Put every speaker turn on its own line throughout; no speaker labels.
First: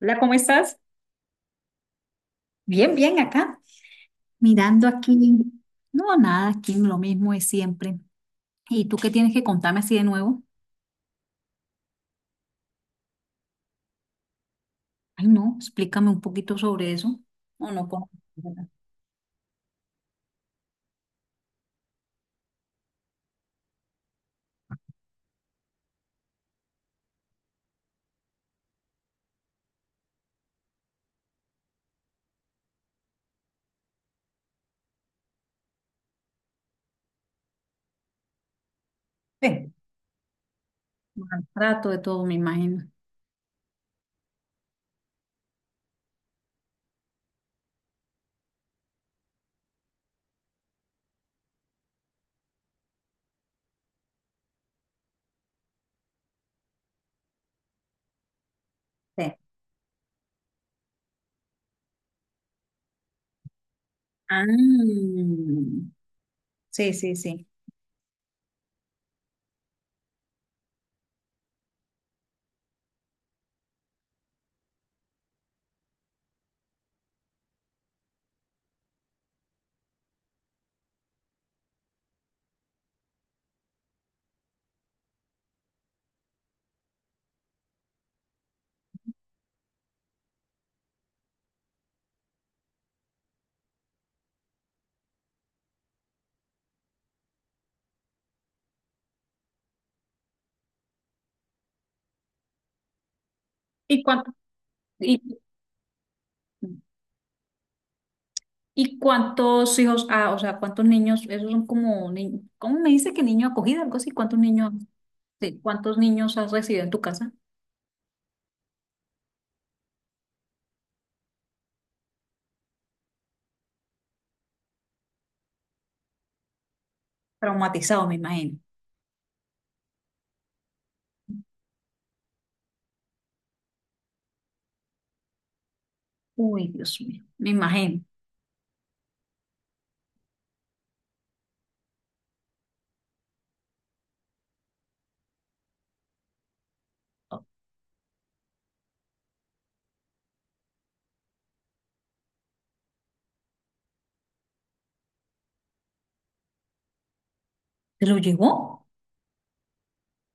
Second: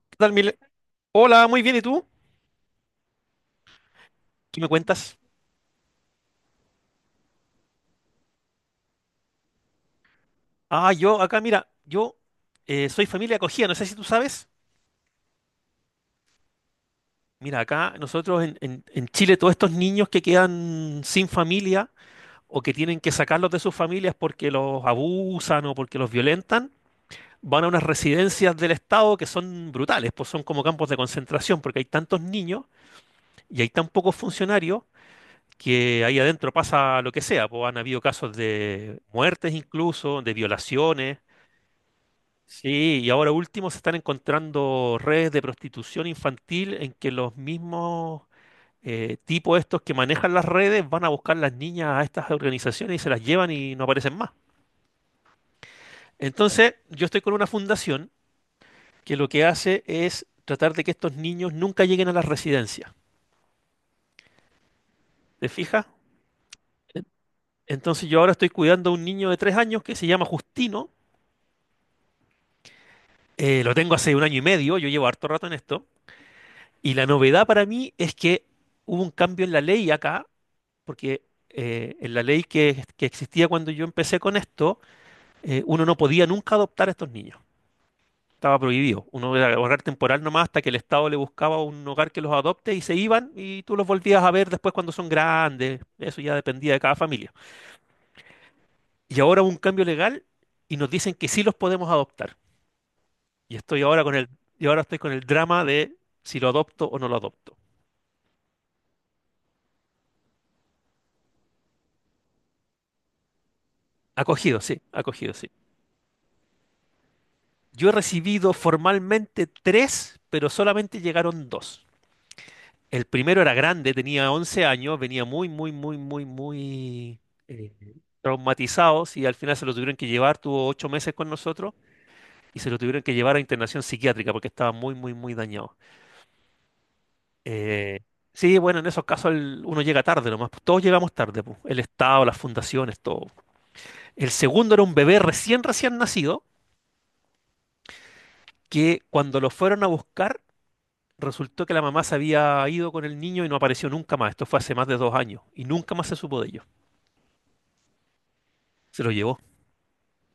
Hola,
Tal,
¿cómo
Mile?
estás?
Hola, muy bien, ¿y tú?
Bien, bien, acá,
¿Qué me
mirando
cuentas?
aquí. No, nada, aquí lo mismo es siempre. ¿Y tú qué tienes que contarme así de nuevo?
Ah, yo acá, mira, yo soy familia acogida, no sé si tú sabes.
Ay, no, explícame un poquito sobre eso.
Mira,
No, no,
acá
con...
nosotros en Chile, todos estos niños que quedan sin familia o que tienen que sacarlos de sus familias porque los abusan o porque los violentan, van a unas residencias del Estado que son brutales, pues son como campos de concentración porque hay tantos niños y hay tan pocos funcionarios que ahí adentro pasa lo que sea, pues han habido casos de muertes
Sí,
incluso, de violaciones.
maltrato de todo, me imagino.
Sí, y ahora último se están encontrando redes de prostitución infantil en que los mismos tipos estos que manejan las redes van a buscar las niñas a estas organizaciones y se las llevan y no aparecen más. Entonces, yo estoy con una fundación que lo
Sí.
que hace es tratar de que estos niños nunca lleguen a las residencias.
Ah,
¿Te fijas?
sí,
En-
sí, sí.
Entonces yo ahora estoy cuidando a un niño de 3 años que se llama Justino. Lo tengo hace un año y medio, yo llevo harto rato en esto. Y la novedad para mí es que hubo un cambio en la ley acá porque en la ley que existía cuando yo empecé con esto, uno no podía nunca adoptar a estos niños. Estaba prohibido. Uno era hogar temporal nomás hasta que el Estado le buscaba un hogar que los adopte y se iban y tú los volvías a ver después cuando son grandes. Eso ya dependía de cada familia. Y ahora hubo un cambio legal y nos dicen que sí los podemos adoptar. Y estoy
¿Y
ahora con el,
cuánto,
y ahora estoy con el
y,
drama de si lo adopto o no lo adopto.
y cuántos hijos, ah, o sea, cuántos niños, esos son como, ¿cómo me dice que niño acogido, algo así? ¿Cuántos
Acogido,
niños,
sí, acogido, sí.
sí, cuántos niños has recibido en tu casa?
Yo he recibido formalmente tres, pero solamente llegaron dos. El primero era grande, tenía 11 años, venía muy, muy, muy, muy, muy eh,
Traumatizado, me imagino.
traumatizado y al final se lo tuvieron que llevar, tuvo 8 meses con nosotros y se lo tuvieron que llevar a internación psiquiátrica porque estaba muy, muy, muy dañado.
Uy, Dios mío, me
Eh,
imagino.
sí, bueno, en esos casos uno llega tarde nomás, pues, todos llegamos tarde, pues, el Estado, las fundaciones, todo. El segundo era un bebé recién nacido que cuando lo fueron a buscar. Resultó que la mamá se había ido con el niño y no apareció nunca más. Esto fue hace más de 2 años y nunca más se supo de ellos.
¿Se lo llevó?
Se lo llevó.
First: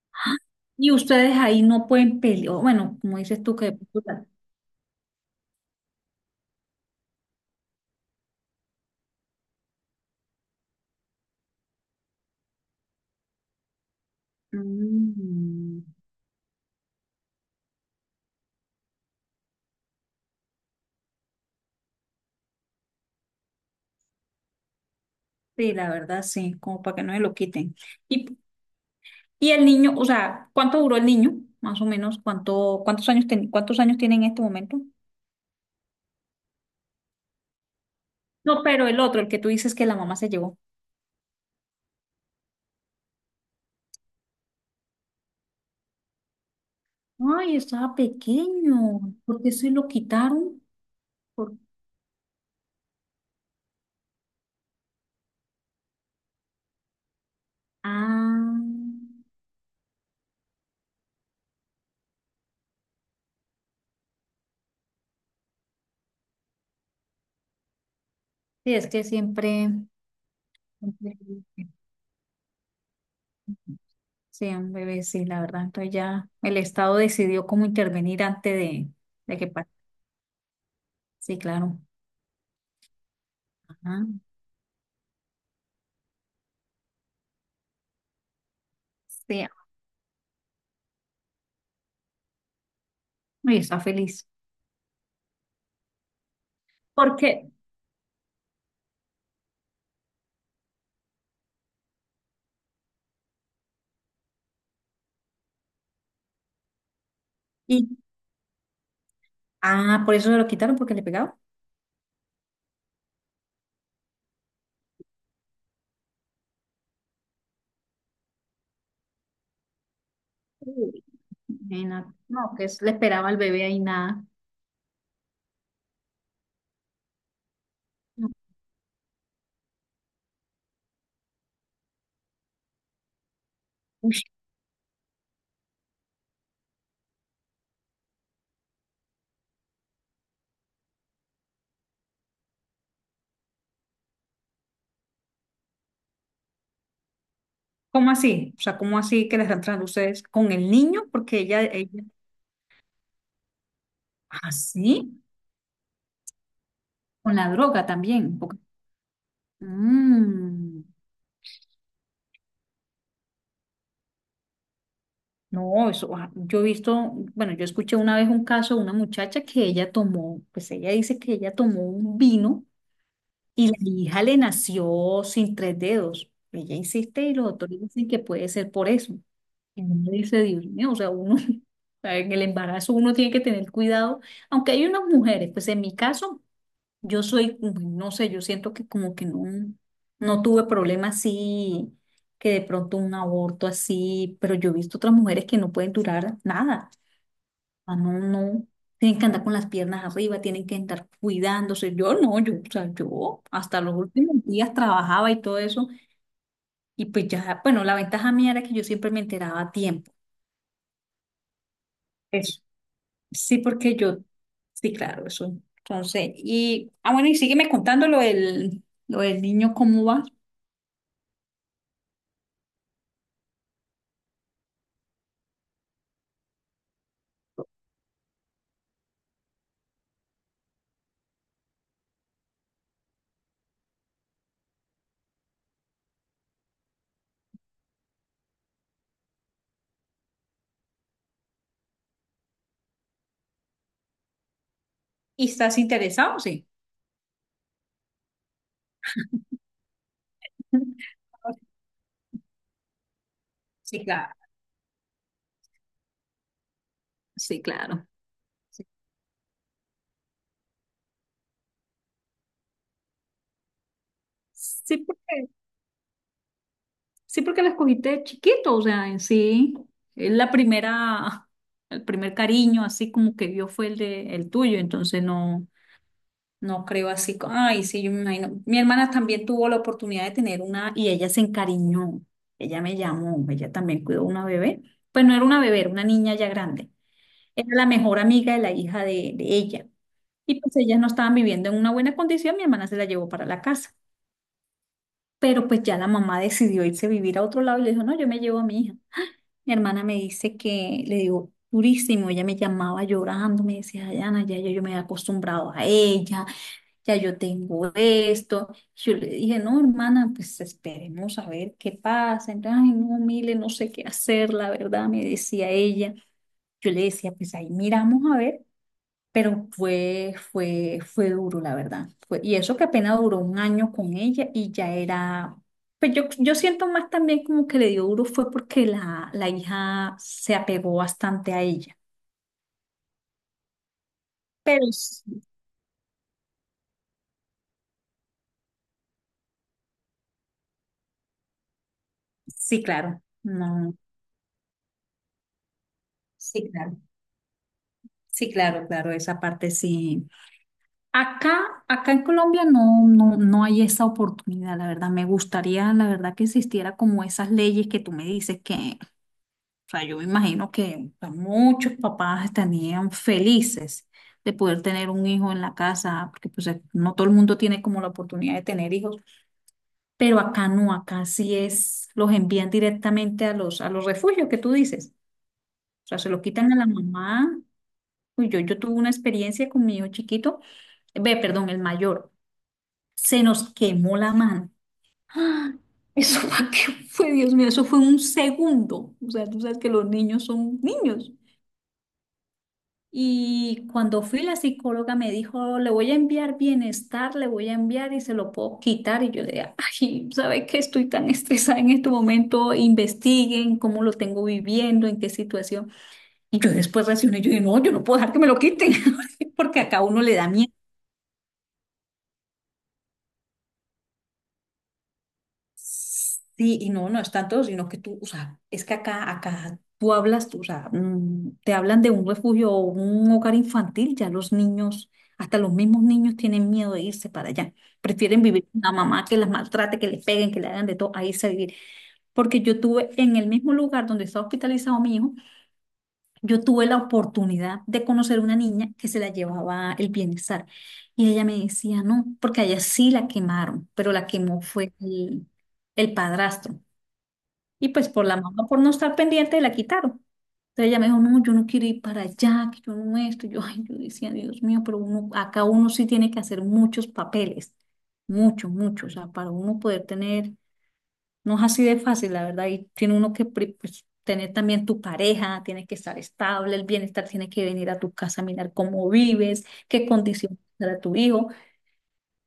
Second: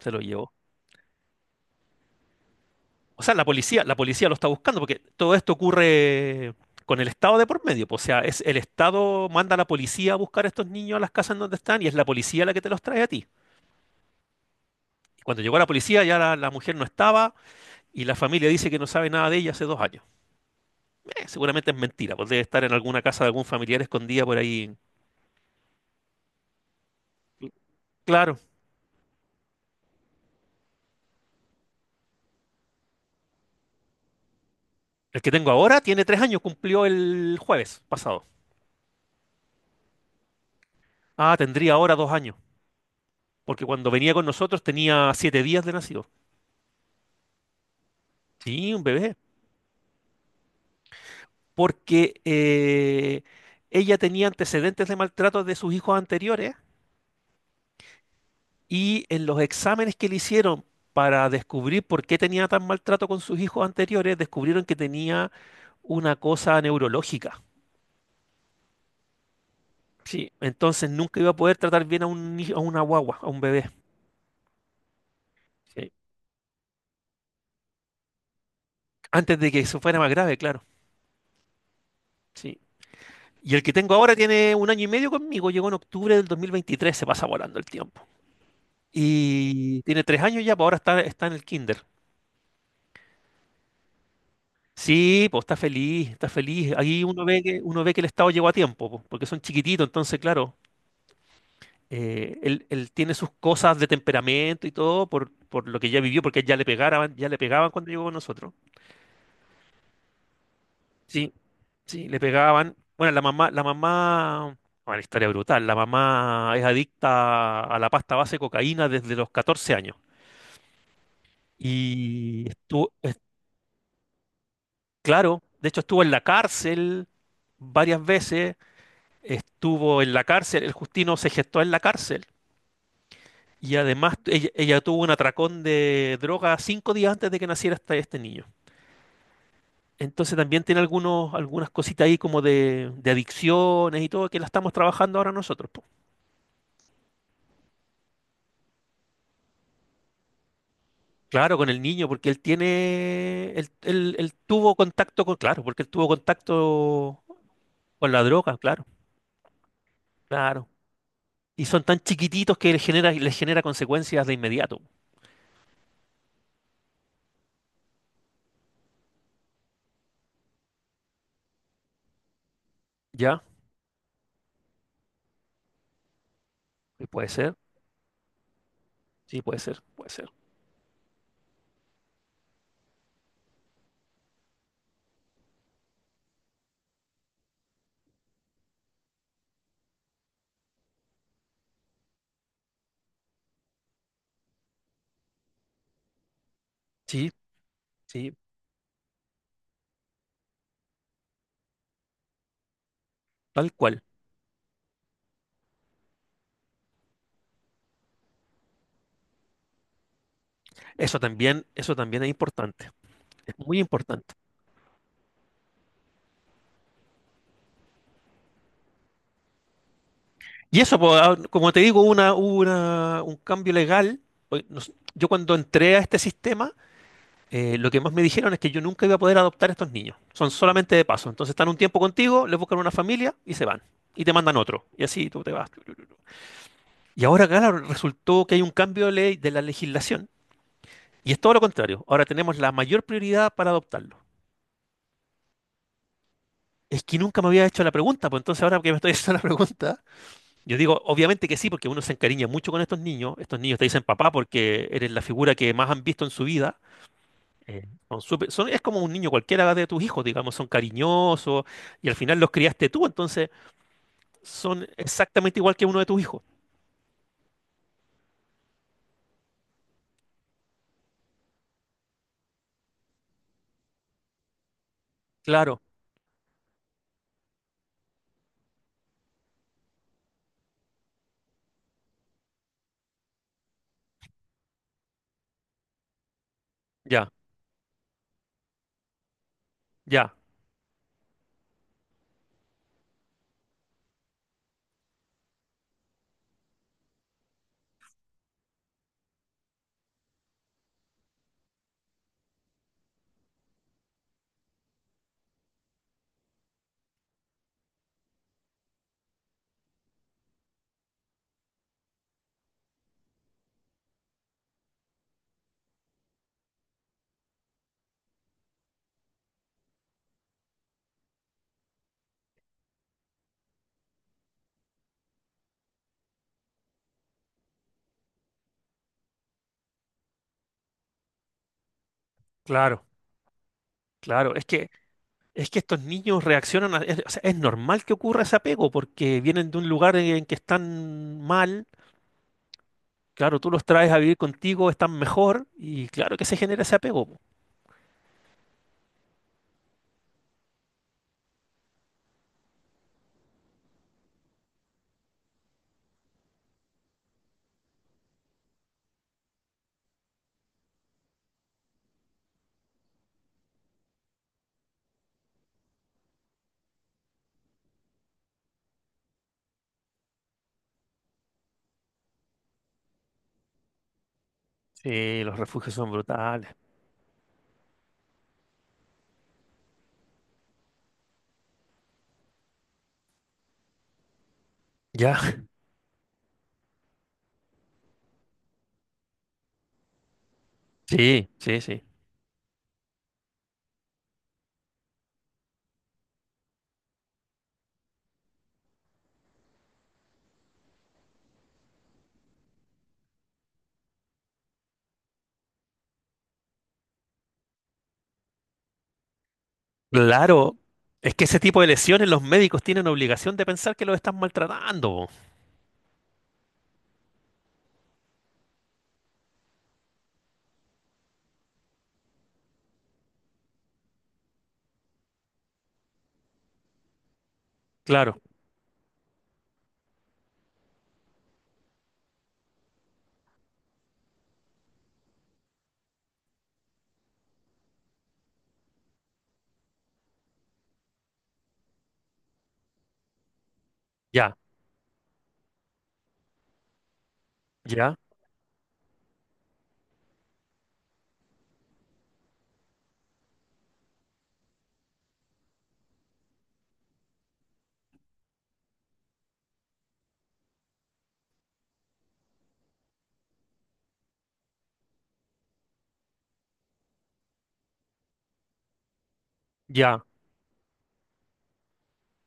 Se lo llevó.
Y ustedes ahí no pueden pelear. Bueno, como
O sea,
dices
la
tú que... de
policía, la
pronto
policía lo está buscando porque todo esto ocurre con el Estado de por medio, po. O sea, es el Estado manda a la policía a buscar a estos niños a las casas en donde están y es la policía la que te los trae a ti. Y cuando llegó la
Mm,
policía ya la mujer no estaba y la familia dice que no sabe nada de ella hace 2 años. Seguramente es mentira, pues debe estar en alguna casa de algún familiar escondida por ahí.
sí, la verdad, sí, como para que no se lo quiten.
Claro,
Y, y el niño, o sea, ¿cuánto duró el niño? Más o menos, ¿cuánto, cuántos años tiene en este momento?
el que tengo ahora tiene 3 años, cumplió el jueves pasado.
No, pero el otro, el que tú dices que la mamá se llevó.
Ah, tendría ahora 2 años, porque cuando venía con nosotros tenía 7 días de nacido.
Ay, estaba
Sí, un
pequeño.
bebé.
¿Por qué se lo quitaron? Por-
Porque ella tenía antecedentes de maltrato de sus hijos anteriores
Ah,
y en los exámenes que le hicieron para descubrir por qué tenía tan maltrato con sus hijos anteriores, descubrieron que tenía una cosa neurológica.
sí, es que siempre...
Sí, entonces nunca iba a poder
siempre-
tratar bien a un, ni- a una guagua, a un bebé.
Sí, un bebé sí, la verdad.
Sí.
Entonces ya el Estado decidió cómo intervenir antes de
Antes
que
de que
pase.
eso fuera más grave, claro.
Sí, claro.
Sí. Y el que tengo
Ajá.
ahora tiene un año y medio conmigo, llegó en octubre del 2023, se pasa volando el tiempo.
Sí.
Y tiene 3 años ya, pues ahora está en el kinder.
Y está feliz.
Sí, pues está feliz, está feliz. Ahí
¿Por qué?
uno ve que el Estado llegó a tiempo, pues, porque son chiquititos, entonces, claro, él tiene sus cosas de temperamento y todo por lo que ya vivió, porque ya le pegaban
Y,
cuando llegó con nosotros.
ah, por eso se lo quitaron, porque le
Sí,
pegaba.
sí, le pegaban. Bueno, la mamá, una historia brutal. La mamá es adicta a la pasta base de cocaína desde los 14 años.
Uy, imagínate.
Y
No, que le
estuvo, es-
esperaba al bebé ahí nada.
claro, de hecho estuvo en la cárcel varias veces. Estuvo en la cárcel, el Justino se gestó en la cárcel y además
Uy,
ella, ella tuvo un atracón de droga 5 días antes de que naciera este niño. Entonces también tiene algunos, algunas cositas ahí como de adicciones y todo que la estamos trabajando ahora nosotros, po.
¿cómo así? O sea, ¿cómo así que le están tratando ustedes con el niño? Porque
Claro,
ella,
con el
ella,
niño, porque él tiene, él- él
ah,
tuvo
sí,
contacto con, claro, porque él tuvo contacto
con la droga
con la
también.
droga, claro, claro.
Mm.
Y son tan chiquititos que les genera consecuencias de inmediato.
No, eso, ah, yo he visto, bueno, yo escuché una vez un caso de una muchacha que ella tomó, pues ella dice que ella tomó un vino
¿Ya?
y la hija le nació sin tres dedos. Ella
Y
insiste
puede
y los
ser,
doctores dicen que puede ser por eso.
sí, puede ser,
Y uno
puede ser.
dice, Dios mío, o sea, uno, o sea, en el embarazo uno tiene que tener cuidado, aunque hay unas mujeres, pues en mi caso yo soy, no sé, yo siento que como que no, no tuve problemas así, que de pronto un aborto así, pero yo he visto otras mujeres que no pueden durar nada.
Sí,
Ah, no,
sí.
no. Tienen que andar con las piernas arriba, tienen que andar cuidándose. Yo no, yo, o sea, yo
Tal
hasta los
cual.
últimos días trabajaba y todo eso. Y pues ya, bueno, la ventaja mía era que yo siempre me enteraba a tiempo.
Eso también es
Eso.
importante. Es
Sí,
muy
porque yo,
importante.
sí, claro, eso. Entonces, y, ah, bueno, y sígueme contando lo del niño, ¿cómo va?
Y eso, po, ah, como te digo, hubo un cambio legal. Yo cuando entré a este sistema, lo que más me dijeron es que yo nunca iba a poder adoptar a estos niños. Son solamente de paso. Entonces están un tiempo contigo, les buscan una familia y se van. Y te mandan otro. Y así tú te vas. Y ahora, claro, resultó que hay un cambio de ley de la legislación. Y es todo lo contrario. Ahora tenemos la mayor prioridad para adoptarlos.
¿Y estás interesado? Sí.
Es que nunca me había hecho la pregunta, pues entonces ahora que me estoy haciendo la pregunta, yo digo, obviamente que sí, porque uno se encariña mucho con estos niños. Estos niños te dicen
Sí,
papá
claro.
porque eres la figura que más han visto en su vida.
Sí, claro.
Es
Sí,
como un niño cualquiera de tus hijos, digamos, son cariñosos y al final los criaste tú, entonces son
Sí, porque,
exactamente igual que uno de tus hijos.
sí, porque la escogiste de chiquito, o sea, en sí, es la primera, el primer cariño, así como que vio fue el de el tuyo, entonces no,
Claro,
no creo así, ay, sí, yo me imagino. Mi hermana también tuvo la oportunidad de tener una y ella se encariñó, ella me llamó, ella también cuidó una bebé, pues no era una bebé, era una niña ya grande,
ya,
era la mejor amiga de la hija de ella.
ya,
Y pues ellas no estaban viviendo en una buena condición, mi hermana se la llevó para la casa. Pero pues ya la mamá decidió irse a vivir a otro lado y le dijo, no, yo me llevo a mi hija. Mi hermana me dice que le dio durísimo, ella me llamaba llorando, me decía, Dayana, ya, ya yo me he acostumbrado a ella, ya yo tengo esto. Yo le dije, no, hermana, pues esperemos a ver qué pasa. Entonces, ay, no, Mile, no sé qué hacer, la verdad, me decía ella. Yo le decía, pues ahí miramos a ver. Pero fue duro, la verdad. Y eso que apenas duró un año con ella y ya era, pues yo siento más también como que le dio duro fue porque la hija se apegó bastante a ella.
claro, claro. Es
Pero
que,
sí,
es que estos niños reaccionan, o sea, es normal que ocurra ese apego porque vienen de un lugar en que están mal.
sí, claro,
Claro, tú los
no,
traes a vivir contigo, están mejor y claro que se
sí,
genera ese
claro,
apego.
sí, claro, claro, esa parte sí. Acá en Colombia no, no, no hay esa oportunidad, la verdad. Me gustaría, la verdad, que existiera como esas leyes que tú me dices que... O sea, yo me imagino que pues, muchos papás estarían felices de poder tener un hijo en la casa, porque pues no todo el mundo tiene como la oportunidad de tener hijos, pero acá no, acá sí es, los envían directamente a los refugios que tú dices.
Sí, los refugios
O
son
sea, se lo
brutales.
quitan a la mamá. Uy, yo tuve una experiencia con mi hijo chiquito, ve, perdón, el mayor, se nos quemó la mano.
Ya,
¡Ah! Eso fue, que fue, Dios mío, eso fue un segundo. O sea, tú sabes que los niños son niños.
sí, sí, sí.
Y cuando fui la psicóloga me dijo, le voy a enviar bienestar, le voy a enviar y se lo puedo quitar. Y yo le dije, ay, ¿sabes qué? Estoy tan estresada en este momento, investiguen cómo lo tengo viviendo, en qué situación. Y yo después reaccioné, yo dije, no, yo no puedo dejar que me lo quiten, porque acá a uno le da miedo.
Claro, es que ese tipo de lesiones los médicos tienen obligación de pensar que los están maltratando, po.
Sí, y no, no están todos, sino que tú, o sea, es que acá tú hablas, tú, o sea, te hablan de un refugio o un hogar infantil, ya los niños, hasta los mismos niños tienen miedo de irse para allá.
Claro,
Prefieren vivir con una mamá que las maltrate, que les peguen, que le hagan de todo, a irse a vivir. Porque yo tuve en el mismo lugar donde está hospitalizado mi hijo, yo tuve la oportunidad de conocer una niña que se la llevaba el bienestar. Y ella me decía, no, porque allá sí la quemaron, pero la
ya,
quemó fue el padrastro. Y pues
ya,
por la mamá, por no estar pendiente, la quitaron. Entonces ella me dijo, no, yo no quiero ir para allá, que yo no esto. Yo, ay, yo decía, Dios mío, pero uno, acá uno sí tiene que hacer muchos papeles, muchos, muchos. O sea, para uno poder tener, no es así de fácil, la verdad, y tiene uno que pues, tener también tu pareja, tiene que estar estable, el bienestar tiene que venir a tu casa a mirar cómo vives, qué
ya.
condiciones para tu hijo.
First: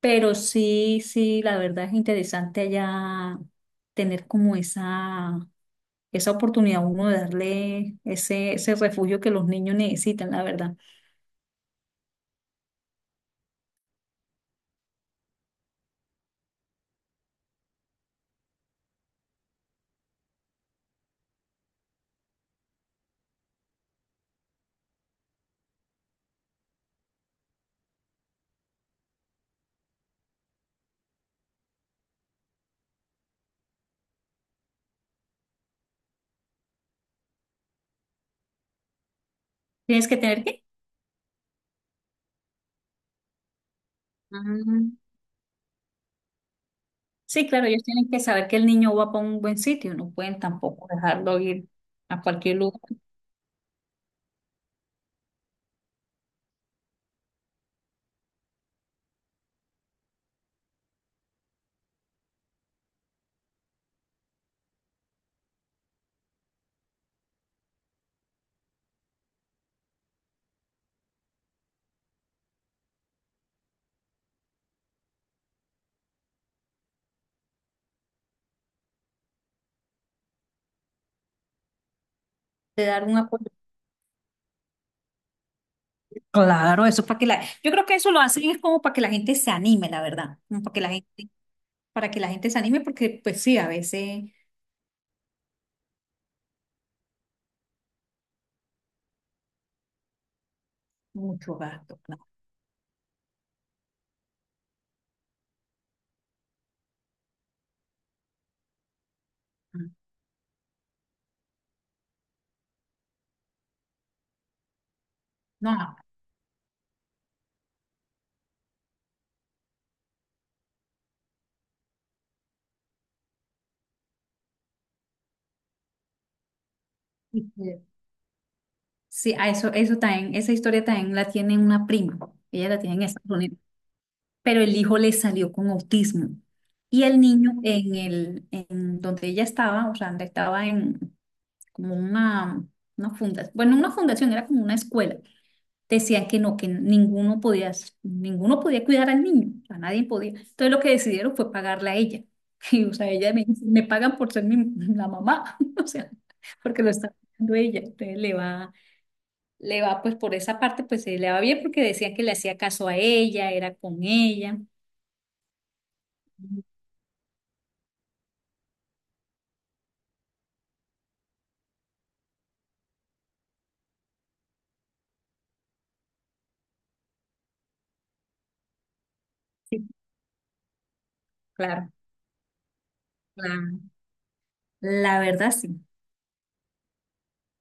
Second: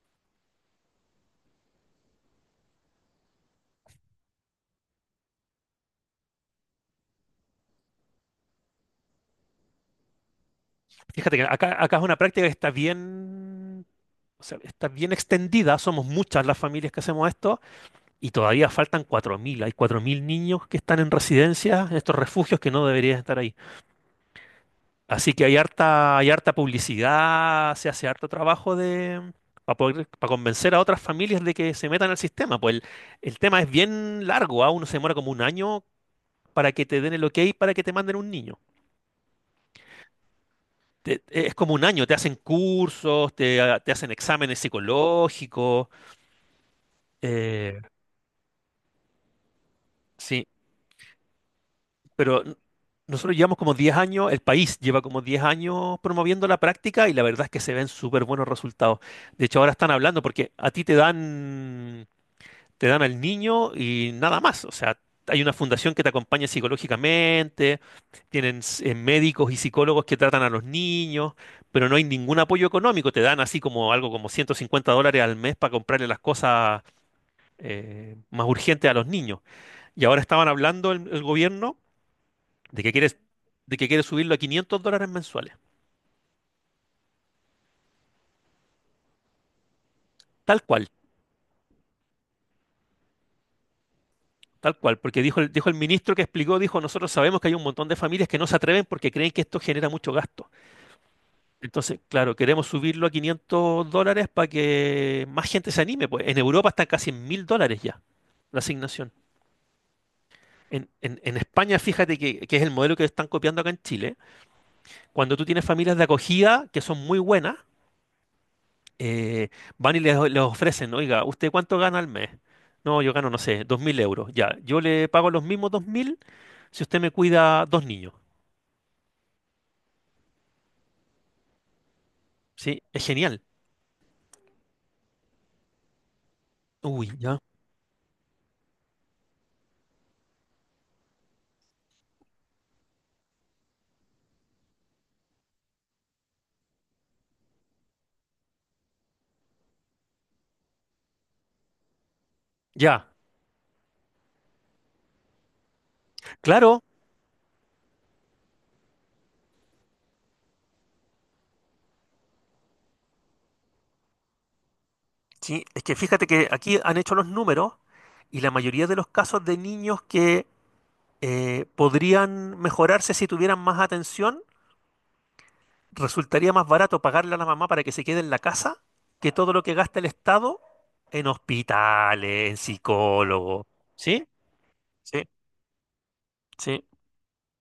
Pero sí, sí, la verdad es interesante allá tener como esa oportunidad a uno de darle ese refugio que los niños necesitan, la verdad.
Fíjate que acá es una práctica que está bien, o sea, está bien extendida. Somos muchas las familias que hacemos esto y todavía faltan 4000. Hay 4000 niños que están en residencias, en estos refugios que no deberían estar ahí. Así que hay harta publicidad, se hace harto trabajo de, para poder, para convencer a otras familias de que se metan al sistema. Pues el tema es bien largo, ¿ah? Uno se demora como un año para que te den el ok para que te manden un niño.
Tienes que tener que...
Es como un año, te hacen cursos, te, te hacen exámenes
Mm.
psicológicos.
Sí, claro,
eh,
ellos tienen que saber que el niño va para un buen sitio, no pueden
sí,
tampoco dejarlo ir a
pero
cualquier lugar,
nosotros llevamos como 10 años, el país lleva como 10 años promoviendo la práctica y la verdad es que se ven súper buenos resultados. De hecho, ahora están hablando porque a ti te dan al niño y nada más. O sea, hay una fundación que te acompaña psicológicamente, tienen médicos y psicólogos que tratan a los niños, pero no hay ningún apoyo económico. Te dan así como algo como $150 al mes para comprarle las cosas más urgentes a los niños. Y ahora estaban hablando el gobierno de
de
que
dar
quieres,
un apoyo.
de que quiere subirlo a $500 mensuales.
Claro, eso es para que la, yo creo que eso lo hacen es como para que la gente se anime, la verdad,
Tal
como para que
cual.
la gente, para que la gente se anime, porque pues sí, a veces
Tal cual, porque dijo el ministro que explicó, dijo, nosotros sabemos que hay un montón de familias que no se atreven porque creen que esto genera mucho gasto.
mucho gasto,
Entonces,
claro.
claro, queremos subirlo a $500 para que más gente se anime. Pues en Europa están casi en 1000 dólares ya la asignación.
No,
En España, fíjate que es el modelo que están copiando acá en Chile. Cuando tú tienes familias
no,
de acogida que son muy buenas, eh, van y les ofrecen, oiga, ¿usted cuánto gana al mes? No, yo gano, no sé, 2000 euros. Ya, yo le pago los mismos 2000 si usted me
y
cuida 2 niños.
sí, a eso, eso también, esa historia también la tiene una prima, ella la
¿Sí?
tiene en
Es
Estados
genial.
Unidos. Pero el hijo le salió con autismo. Y
Uy,
el
ya.
niño en el, en donde ella estaba, o sea, donde estaba en como una fundación, bueno, una fundación, era como una escuela. Decían que no, que ninguno podía cuidar al niño, o sea, nadie podía. Entonces lo que decidieron fue pagarle a ella. Y, o
Ya.
sea, ella me dice, me pagan por ser mi, la mamá, o sea, porque
Claro,
lo está pagando ella. Entonces le va, pues por esa parte, pues le va bien porque decían que le hacía caso a ella, era con ella.
sí, es que fíjate que aquí han hecho los números y la mayoría de los casos de niños que podrían mejorarse si tuvieran más atención, resultaría más barato pagarle a la mamá para que se quede en la casa que todo lo que gasta el Estado en
Claro,
hospitales, en psicólogos.
claro.
¿Sí?
La
Sí,
verdad sí,
sí.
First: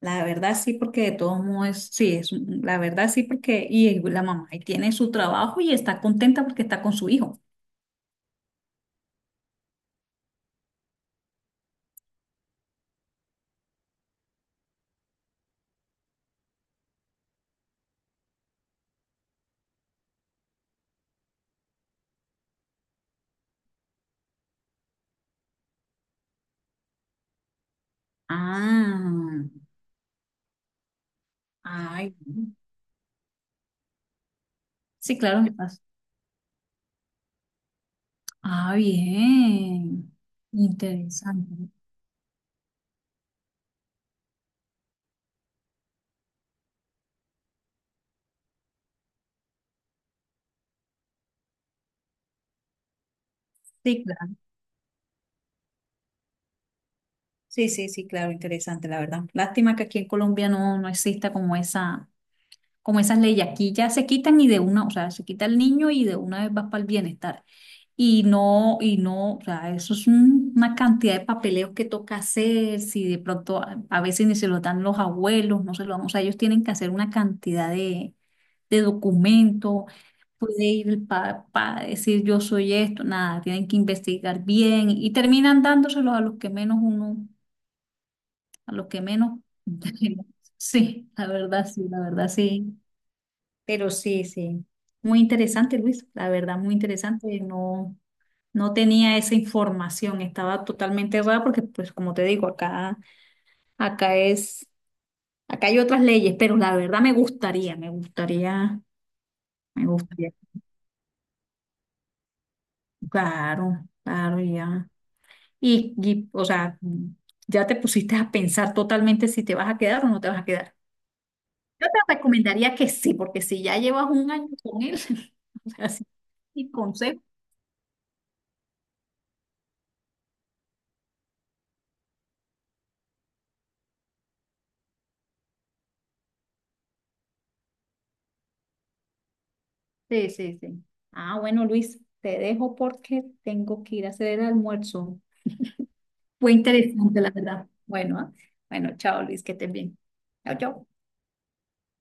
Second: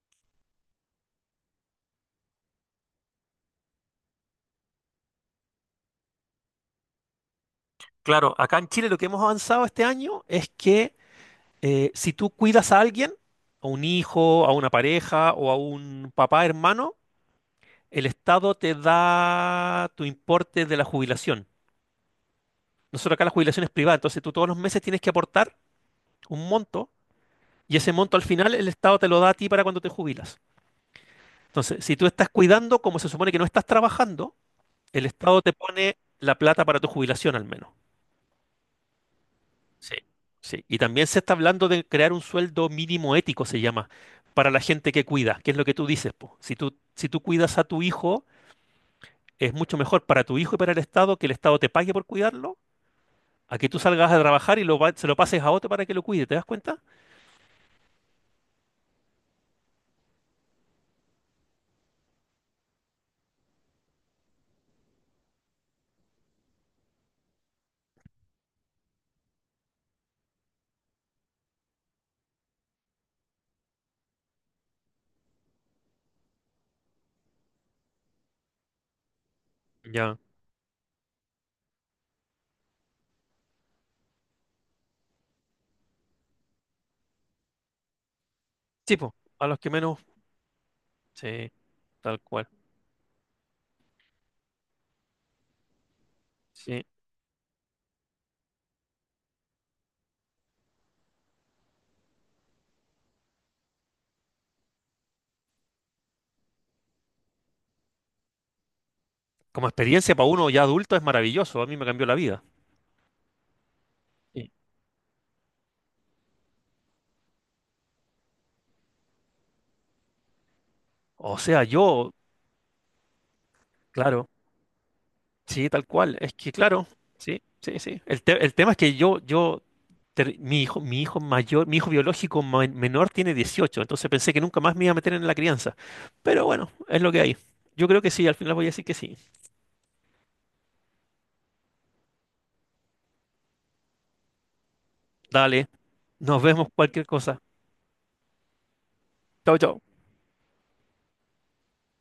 la verdad sí, porque de todos modos, sí, es, la verdad sí, porque y la mamá y tiene su trabajo y está contenta porque está con su hijo.
Claro, acá en Chile lo que hemos avanzado este año es que si tú cuidas a alguien, a un hijo, a una pareja o a un papá, hermano, el Estado te da tu importe de la jubilación. Nosotros acá la jubilación es privada, entonces tú todos los meses tienes que aportar un monto y ese monto al final el Estado te lo da a
Ah,
ti para cuando te jubilas. Entonces, si tú
ay,
estás cuidando, como se supone que no estás trabajando, el
sí,
Estado
claro.
te pone la plata para tu jubilación al menos.
Ah,
Sí.
bien,
Sí. Y también se está hablando
interesante.
de crear un sueldo mínimo ético, se llama, para la gente que cuida, que es lo que tú dices, po. Si tú, si tú cuidas a tu hijo, es mucho mejor para tu hijo y para el Estado que el Estado te pague por cuidarlo a que tú
Sí,
salgas a
claro.
trabajar y lo, se lo pases a otro para que lo cuide, ¿te das cuenta?
Sí, sí, sí, claro, interesante, la verdad. Lástima que aquí en Colombia no, no exista como esa, como esas leyes. Aquí ya se quitan y de una, o sea, se quita el niño y de una vez vas para el bienestar. Y no, o sea, eso es una cantidad de papeleos que toca hacer, si de pronto a veces ni se lo dan los abuelos, no se lo dan, o sea, ellos tienen que hacer una cantidad de documentos,
Ya.
puede ir el papá, decir yo soy esto, nada, tienen que investigar bien y terminan dándoselos a los que menos uno, a los
Sí,
que
po,
menos,
a los que menos,
sí, la
sí,
verdad, sí, la
tal
verdad,
cual.
sí, pero sí, sí, muy interesante, Luis, la verdad, muy
Sí.
interesante, no. No tenía esa información, estaba totalmente errada porque, pues, como te digo, acá es, acá hay otras leyes, pero la verdad me gustaría, me gustaría,
Como
me
experiencia para
gustaría.
uno ya adulto es maravilloso, a mí me cambió la vida.
Claro, claro,
Sí.
ya. Y, o sea, ya te pusiste a pensar totalmente si te vas a quedar o no te vas a quedar.
O sea,
Yo
yo,
te recomendaría que sí, porque si ya llevas
claro,
un año con él,
sí,
o
tal
sea, sí,
cual. Es que,
y
claro,
consejo.
sí, sí, sí. El tema es que yo, mi hijo biológico menor tiene 18, entonces pensé que nunca más me iba a meter en la crianza. Pero bueno, es lo que hay. Yo creo que sí, al final voy a decir que sí.
Sí, sí, sí. Ah, bueno, Luis, te dejo porque tengo que ir a hacer el almuerzo.
Dale, nos
Fue
vemos cualquier
interesante, la
cosa.
verdad. Bueno, Bueno, chao Luis, que
Chao,
estés
chao.
bien. Chao, chao.